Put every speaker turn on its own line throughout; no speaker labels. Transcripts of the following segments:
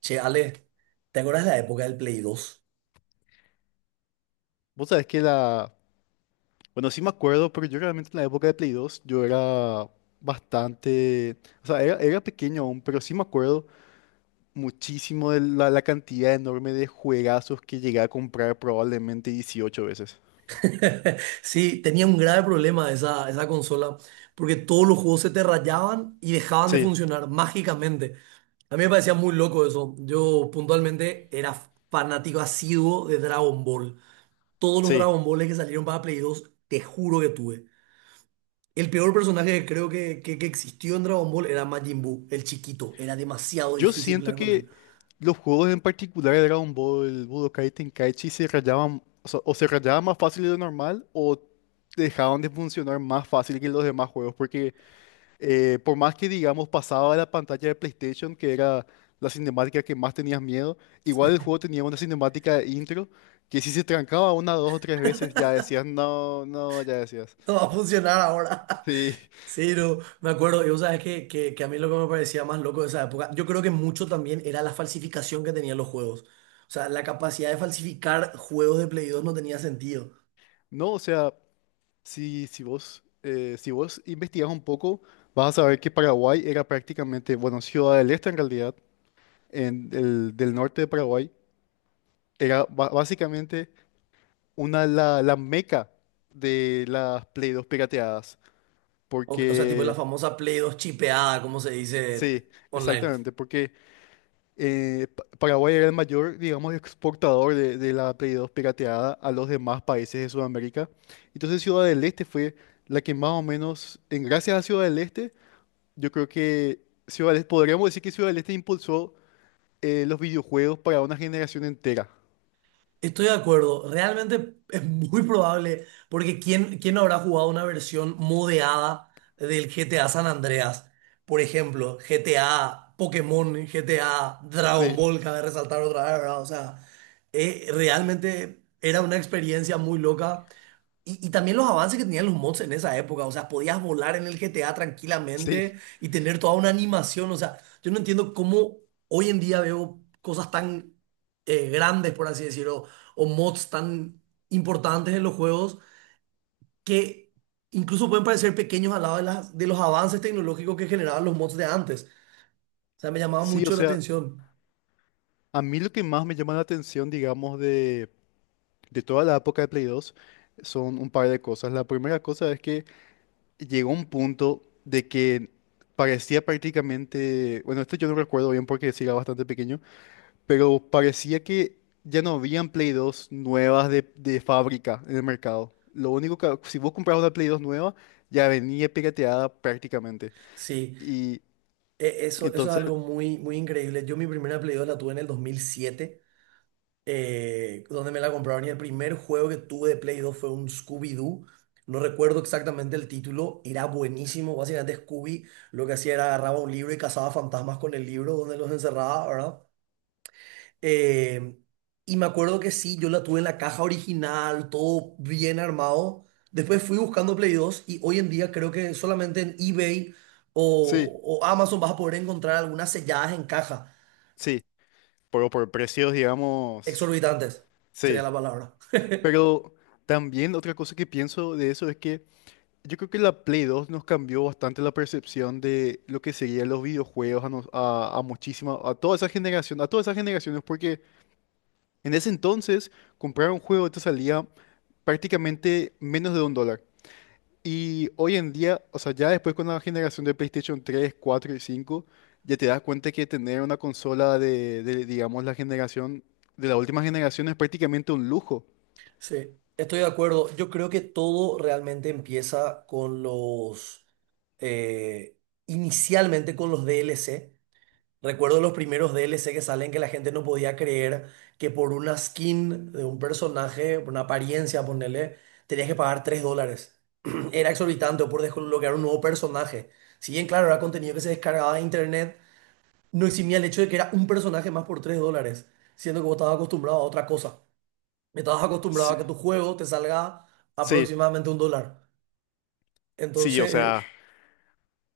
Che, Ale, ¿te acuerdas de la época del Play dos?
Vos sabés que la... Bueno, sí me acuerdo, pero yo realmente en la época de Play 2 yo era bastante... o sea, era pequeño aún, pero sí me acuerdo muchísimo de la cantidad enorme de juegazos que llegué a comprar probablemente 18 veces.
Sí, tenía un grave problema esa consola, porque todos los juegos se te rayaban y dejaban de
Sí,
funcionar mágicamente. A mí me parecía muy loco eso. Yo puntualmente era fanático asiduo de Dragon Ball. Todos los
sí.
Dragon Balls que salieron para Play 2, te juro que tuve. El peor personaje que creo que existió en Dragon Ball era Majin Buu, el chiquito. Era demasiado
Yo
difícil
siento
pelear con él.
que los juegos en particular de Dragon Ball, Budokai Tenkaichi se rayaban, o sea, o se rayaban más fácil de lo normal o dejaban de funcionar más fácil que los demás juegos porque por más que, digamos, pasaba la pantalla de PlayStation, que era la cinemática que más tenías miedo. Igual el juego tenía una cinemática de intro que, si se trancaba una, dos o tres veces, ya decías, no, no, ya decías.
No va a funcionar ahora.
Sí,
Sí, no, me acuerdo, y vos sabes que a mí lo que me parecía más loco de esa época, yo creo que mucho también era la falsificación que tenían los juegos. O sea, la capacidad de falsificar juegos de Play 2 no tenía sentido.
no, o sea, si vos investigas un poco, vas a saber que Paraguay era prácticamente, bueno, Ciudad del Este en realidad, del norte de Paraguay, era básicamente la meca de las Play 2 pirateadas,
O sea, tipo la
porque...
famosa Play 2 chipeada, como se dice
Sí,
online.
exactamente, porque Paraguay era el mayor, digamos, exportador de, la Play 2 pirateada a los demás países de Sudamérica. Entonces Ciudad del Este fue la que más o menos, en gracias a Ciudad del Este, yo creo que Ciudad del Este, podríamos decir que Ciudad del Este impulsó los videojuegos para una generación entera.
Estoy de acuerdo, realmente es muy probable, porque ¿quién no habrá jugado una versión modeada del GTA San Andreas? Por ejemplo, GTA Pokémon, GTA Dragon
Sí,
Ball, cabe resaltar otra vez, ¿verdad? O sea, realmente era una experiencia muy loca y también los avances que tenían los mods en esa época, o sea, podías volar en el GTA
sí,
tranquilamente y tener toda una animación, o sea, yo no entiendo cómo hoy en día veo cosas tan grandes, por así decirlo, o mods tan importantes en los juegos que incluso pueden parecer pequeños al lado de, de los avances tecnológicos que generaban los mods de antes. O sea, me llamaba
sí, o
mucho la
sea,
atención.
a mí lo que más me llama la atención, digamos, de, toda la época de Play 2 son un par de cosas. La primera cosa es que llegó un punto de que parecía prácticamente, bueno, esto yo no recuerdo bien porque sí era bastante pequeño, pero parecía que ya no habían Play 2 nuevas de fábrica en el mercado. Lo único que, si vos comprabas una Play 2 nueva, ya venía pirateada prácticamente.
Sí,
Y
eso, eso es
entonces,
algo muy, muy increíble. Yo mi primera Play 2 la tuve en el 2007, donde me la compraron. Y el primer juego que tuve de Play 2 fue un Scooby-Doo. No recuerdo exactamente el título, era buenísimo. Básicamente Scooby lo que hacía era agarraba un libro y cazaba fantasmas con el libro donde los encerraba, ¿verdad? Eh, y me acuerdo que sí, yo la tuve en la caja original, todo bien armado. Después fui buscando Play 2 y hoy en día creo que solamente en eBay
sí,
o Amazon vas a poder encontrar algunas selladas en caja.
sí, pero por precios, digamos,
Exorbitantes sería
sí.
la palabra.
Pero también otra cosa que pienso de eso es que yo creo que la Play 2 nos cambió bastante la percepción de lo que serían los videojuegos a muchísima, a toda esa generación, a todas esas generaciones, porque en ese entonces comprar un juego te salía prácticamente menos de $1. Y hoy en día, o sea, ya después con la generación de PlayStation 3, 4 y 5, ya te das cuenta que tener una consola digamos, de la última generación, es prácticamente un lujo.
Sí, estoy de acuerdo. Yo creo que todo realmente empieza con eh, inicialmente con los DLC. Recuerdo los primeros DLC que salen que la gente no podía creer que por una skin de un personaje, por una apariencia, ponerle, tenías que pagar $3. Era exorbitante o por desbloquear un nuevo personaje. Si bien, claro, era contenido que se descargaba de internet, no eximía el hecho de que era un personaje más por $3, siendo que vos estabas acostumbrado a otra cosa. Estabas acostumbrado
Sí,
a que tu juego te salga
sí,
aproximadamente un dólar.
sí, o
Entonces,
sea,
eh,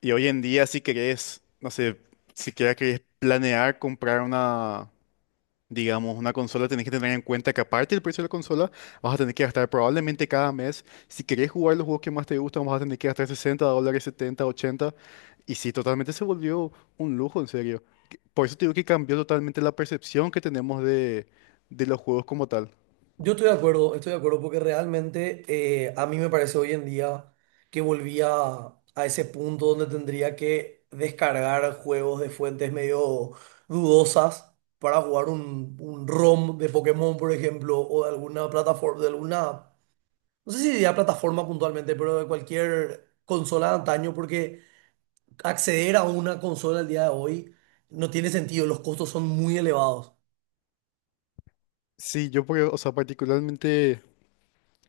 y hoy en día, si querés, no sé, si querés planear comprar una, digamos, una consola, tenés que tener en cuenta que, aparte del precio de la consola, vas a tener que gastar probablemente cada mes. Si querés jugar los juegos que más te gustan, vas a tener que gastar $60, 70, 80. Y sí, totalmente se volvió un lujo, en serio. Por eso te digo que cambió totalmente la percepción que tenemos de, los juegos como tal.
yo estoy de acuerdo porque realmente a mí me parece hoy en día que volvía a ese punto donde tendría que descargar juegos de fuentes medio dudosas para jugar un ROM de Pokémon, por ejemplo, o de alguna plataforma, de alguna, no sé si diría plataforma puntualmente, pero de cualquier consola de antaño, porque acceder a una consola al día de hoy no tiene sentido, los costos son muy elevados.
Sí, o sea, particularmente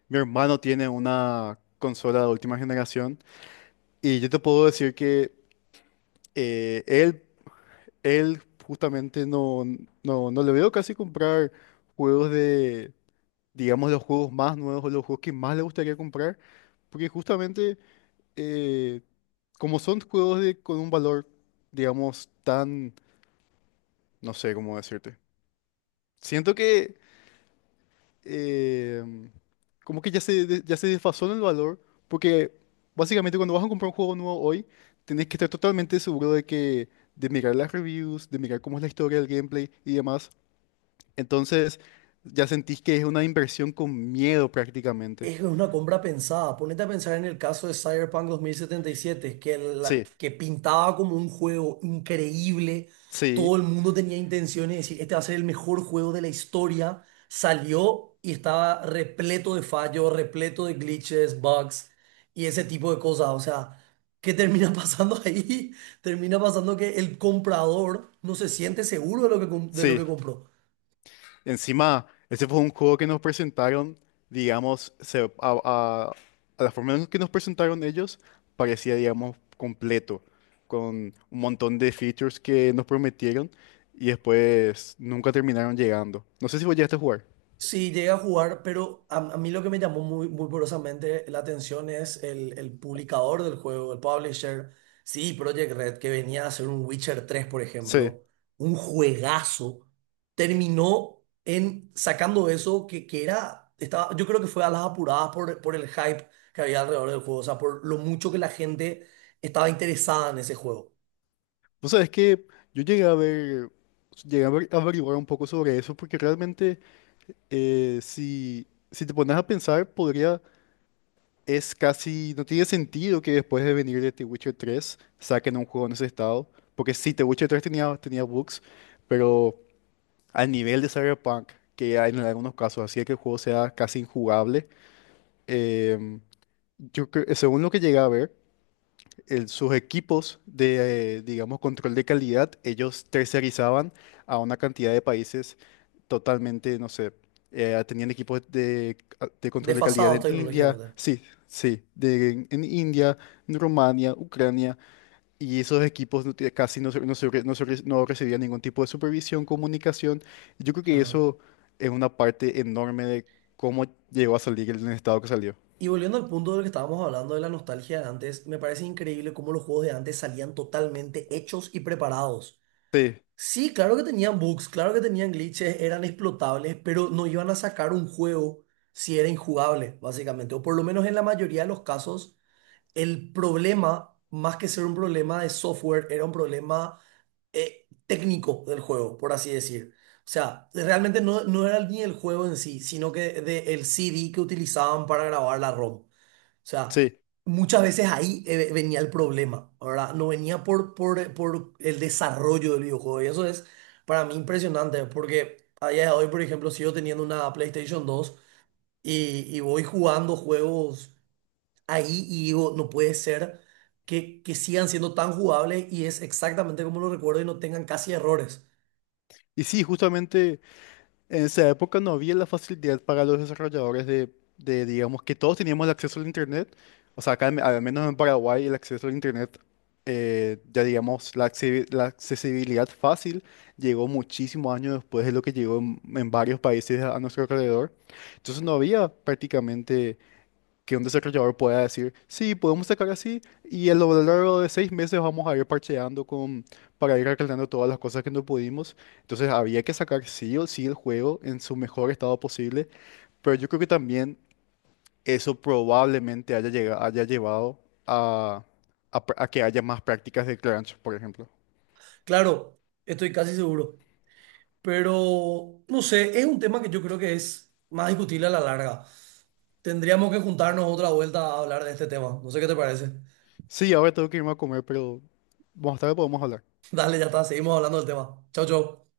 mi hermano tiene una consola de última generación y yo te puedo decir que eh, él, él justamente no le veo casi comprar juegos de, digamos, los juegos más nuevos o los juegos que más le gustaría comprar, porque justamente eh, como son juegos de, con un valor, digamos, tan, no sé cómo decirte. Siento que eh, como que ya se desfasó en el valor, porque básicamente cuando vas a comprar un juego nuevo hoy, tenés que estar totalmente seguro de, que, de mirar las reviews, de mirar cómo es la historia del gameplay y demás. Entonces, ya sentís que es una inversión con miedo prácticamente.
Es una compra pensada. Ponete a pensar en el caso de Cyberpunk 2077, que
Sí,
que pintaba como un juego increíble. Todo
sí,
el mundo tenía intenciones de decir, este va a ser el mejor juego de la historia. Salió y estaba repleto de fallos, repleto de glitches, bugs y ese tipo de cosas. O sea, ¿qué termina pasando ahí? Termina pasando que el comprador no se siente seguro de lo de lo
sí.
que compró.
Encima, ese fue un juego que nos presentaron, digamos, a la forma en que nos presentaron ellos, parecía, digamos, completo, con un montón de features que nos prometieron y después nunca terminaron llegando. No sé si vos llegaste a jugar.
Sí, llegué a jugar, pero a mí lo que me llamó muy poderosamente la atención es el publicador del juego, el publisher. Sí, Project Red, que venía a hacer un Witcher tres, por
Sí.
ejemplo, un juegazo, terminó en sacando eso que era, estaba, yo creo que fue a las apuradas por el hype que había alrededor del juego, o sea, por lo mucho que la gente estaba interesada en ese juego.
Vos sabés que yo llegué a ver, a averiguar un poco sobre eso, porque realmente, eh, si, si te pones a pensar, podría. Es casi, no tiene sentido que después de venir de The Witcher 3 saquen un juego en ese estado, porque sí, The Witcher 3 tenía bugs, pero al nivel de Cyberpunk, que hay en algunos casos hacía que el juego sea casi injugable, em, según lo que llegué a ver, sus equipos de, digamos, control de calidad, ellos tercerizaban a una cantidad de países totalmente, no sé, tenían equipos de, control de calidad
Desfasados
en India,
tecnológicamente.
sí, sí, en India, en Rumania, Ucrania, y esos equipos no recibían ningún tipo de supervisión, comunicación. Yo creo que
Claro.
eso es una parte enorme de cómo llegó a salir el estado que salió.
Y volviendo al punto del que estábamos hablando de la nostalgia de antes, me parece increíble cómo los juegos de antes salían totalmente hechos y preparados.
Sí,
Sí, claro que tenían bugs, claro que tenían glitches, eran explotables, pero no iban a sacar un juego si era injugable, básicamente. O por lo menos en la mayoría de los casos, el problema, más que ser un problema de software, era un problema técnico del juego, por así decir. O sea, realmente no, no era ni el juego en sí, sino que de, el CD que utilizaban para grabar la ROM. O sea,
sí.
muchas veces ahí venía el problema, ¿verdad? No venía por el desarrollo del videojuego. Y eso es para mí impresionante, porque a día de hoy, por ejemplo, sigo teniendo una PlayStation dos y voy jugando juegos ahí y digo, no puede ser que sigan siendo tan jugables y es exactamente como lo recuerdo y no tengan casi errores.
Y sí, justamente... En esa época no había la facilidad para los desarrolladores de, digamos, que todos teníamos el acceso al Internet. O sea, acá, al menos en Paraguay, el acceso al Internet, ya digamos, la accesibilidad fácil, llegó muchísimos años después de lo que llegó en varios países a nuestro alrededor. Entonces no había prácticamente que un desarrollador pueda decir, sí, podemos sacar así y a lo largo de 6 meses vamos a ir parcheando, con, para ir arreglando todas las cosas que no pudimos. Entonces había que sacar sí o sí el juego en su mejor estado posible, pero yo creo que también eso probablemente haya llevado a, a que haya más prácticas de crunch, por ejemplo.
Claro, estoy casi seguro, pero no sé, es un tema que yo creo que es más discutible a la larga. Tendríamos que juntarnos otra vuelta a hablar de este tema. No sé qué te parece.
Sí, ahora tengo que irme a comer, pero más tarde podemos hablar.
Dale, ya está, seguimos hablando del tema. Chau, chau.